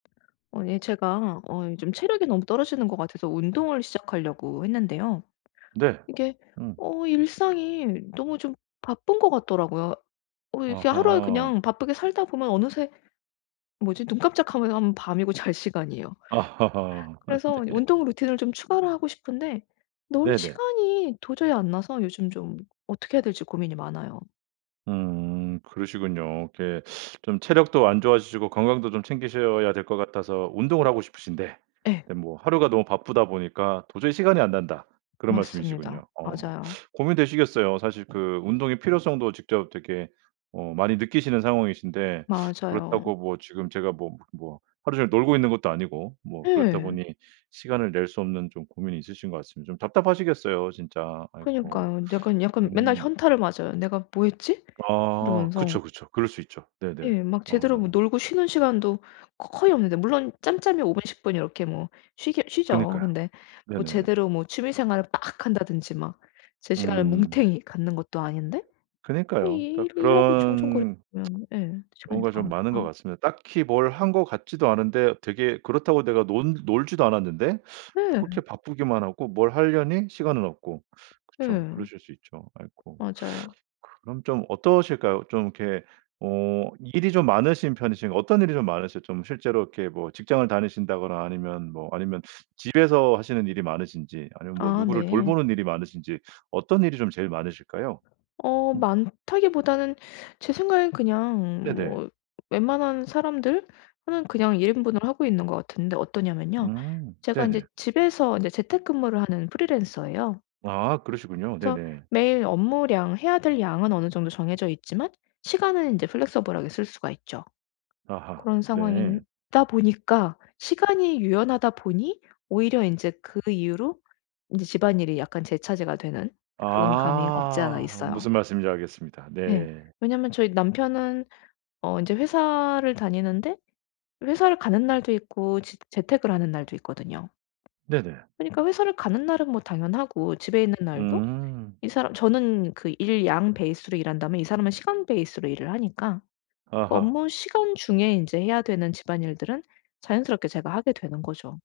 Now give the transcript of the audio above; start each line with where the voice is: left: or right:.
left: 어 예 제가 어 요즘 체력이 너무 떨어지는 것 같아서 운동을 시작하려고 했는데요.
right: 네.
left: 이게
right: 음.
left: 어 일상이 너무 좀 바쁜 것 같더라고요. 어 이렇게 하루에
right: 아하.
left: 그냥 바쁘게 살다 보면 어느새 뭐지 눈 깜짝하면은 밤이고 잘 시간이에요.
right: 아 하하. 아
left: 그래서
right: 네.
left: 운동 루틴을 좀 추가를 하고 싶은데 넣을
right: 네네.
left: 시간이 도저히 안 나서 요즘 좀 어떻게 해야 될지 고민이 많아요.
right: 음. 그러시군요. 이렇게 좀 체력도 안 좋아지시고 건강도 좀 챙기셔야 될 것 같아서 운동을 하고 싶으신데
left: 예.
right: 에 뭐 "하루가 너무 바쁘다 보니까 도저히 시간이 안 난다." 그런
left: 맞습니다.
right: 말씀이시군요. 어.
left: 맞아요.
right: 고민되시겠어요. 사실 그 운동의 필요성도 직접 되게 어 많이 느끼시는 상황이신데
left: 맞아요.
right: 그렇다고 뭐 지금 제가 뭐 뭐 하루 종일 놀고 있는 것도 아니고 뭐 그렇다
left: 예.
right: 보니 시간을 낼 수 없는 좀 고민이 있으신 것 같습니다. 좀 답답하시겠어요 진짜. 아이고.
left: 그니까요. 약간 약간 맨날
right: 음.
left: 현타를 맞아요 '내가 뭐 했지?'
right: 아
left: 이러면서.
right: 그쵸, 그쵸. 그럴 수 있죠. 네네.
left: 예. 막 제대로 뭐
right: 어.
left: 놀고 쉬는 시간도 거 거의 없는데 물론 짬짬이 5 분, 10 분 이렇게 뭐 쉬기야 쉬죠.
right: 그니까요.
left: 근데 뭐
right: 네네네.
left: 제대로 뭐 취미 생활을 막 한다든지 막 제 시간을
right: 음.
left: 뭉탱이 갖는 것도 아닌데 아
right: 그니까요.
left: 이
right: 그러니까
left: 일 일하고
right: 그런
left: 총총거리면 예 시간이
right: 경우가
left: 다
right: 좀 많은 것
left: 가니까.
right: 같습니다. 딱히 뭘 한 것 같지도 않은데 되게 그렇다고 내가 논 놀지도 않았는데
left: 네.
right: 그렇게 바쁘기만 하고 뭘 하려니 시간은 없고. 그쵸.
left: 예.
right: 그러실 수 있죠. 아이고.
left: 맞아요.
right: 그럼 좀 어떠실까요? 좀 이렇게 어 일이 좀 많으신 편이신가 어떤 일이 좀 많으시 좀 실제로 이렇게 뭐 직장을 다니신다거나 아니면 뭐 아니면 집에서 하시는 일이 많으신지 아니면 뭐
left: 아
right: 누구를
left: 네.
right: 돌보는 일이 많으신지 어떤 일이 좀 제일 많으실까요?
left: 어
right: 음.
left: 많다기보다는 제 생각에는 그냥
right: 네네.
left: 뭐 웬만한 사람들 하는 그냥 1 인분을 하고 있는 것 같은데 어떠냐면요.
right: 음.
left: 제가 인제
right: 네네.
left: 집에서 인제 재택근무를 하는 프리랜서예요.
right: 아 그러시군요.
left: 그래서
right: 네네.
left: 매일 업무량 해야 될 양은 어느 정도 정해져 있지만 시간은 인제 플렉서블하게 쓸 수가 있죠.
right: 아하.
left: 그런 상황인
right: 네.
left: 다 보니까 시간이 유연하다 보니 오히려 인제 그 이유로 인제 집안일이 약간 제 차지가 되는 그런 감이 없지 않아
right: 아.
left: 있어요.
right: 무슨 말씀인지 알겠습니다.
left: 네.
right: 네.
left: 왜냐면 저희 남편은 어 인제 회사를 다니는데 회사를 가는 날도 있고 지 재택을 하는 날도 있거든요.
right: 네네.
left: 그니까 회사를 가는 날은 뭐 당연하고 집에 있는 날도
right: 음.
left: 이 사람 저는 그 일 양 베이스로 일한다면 이 사람은 시간 베이스로 일을 하니까 그
right: 아하.
left: 업무시간 중에 인제 해야 되는 집안일들은 자연스럽게 제가 하게 되는 거죠.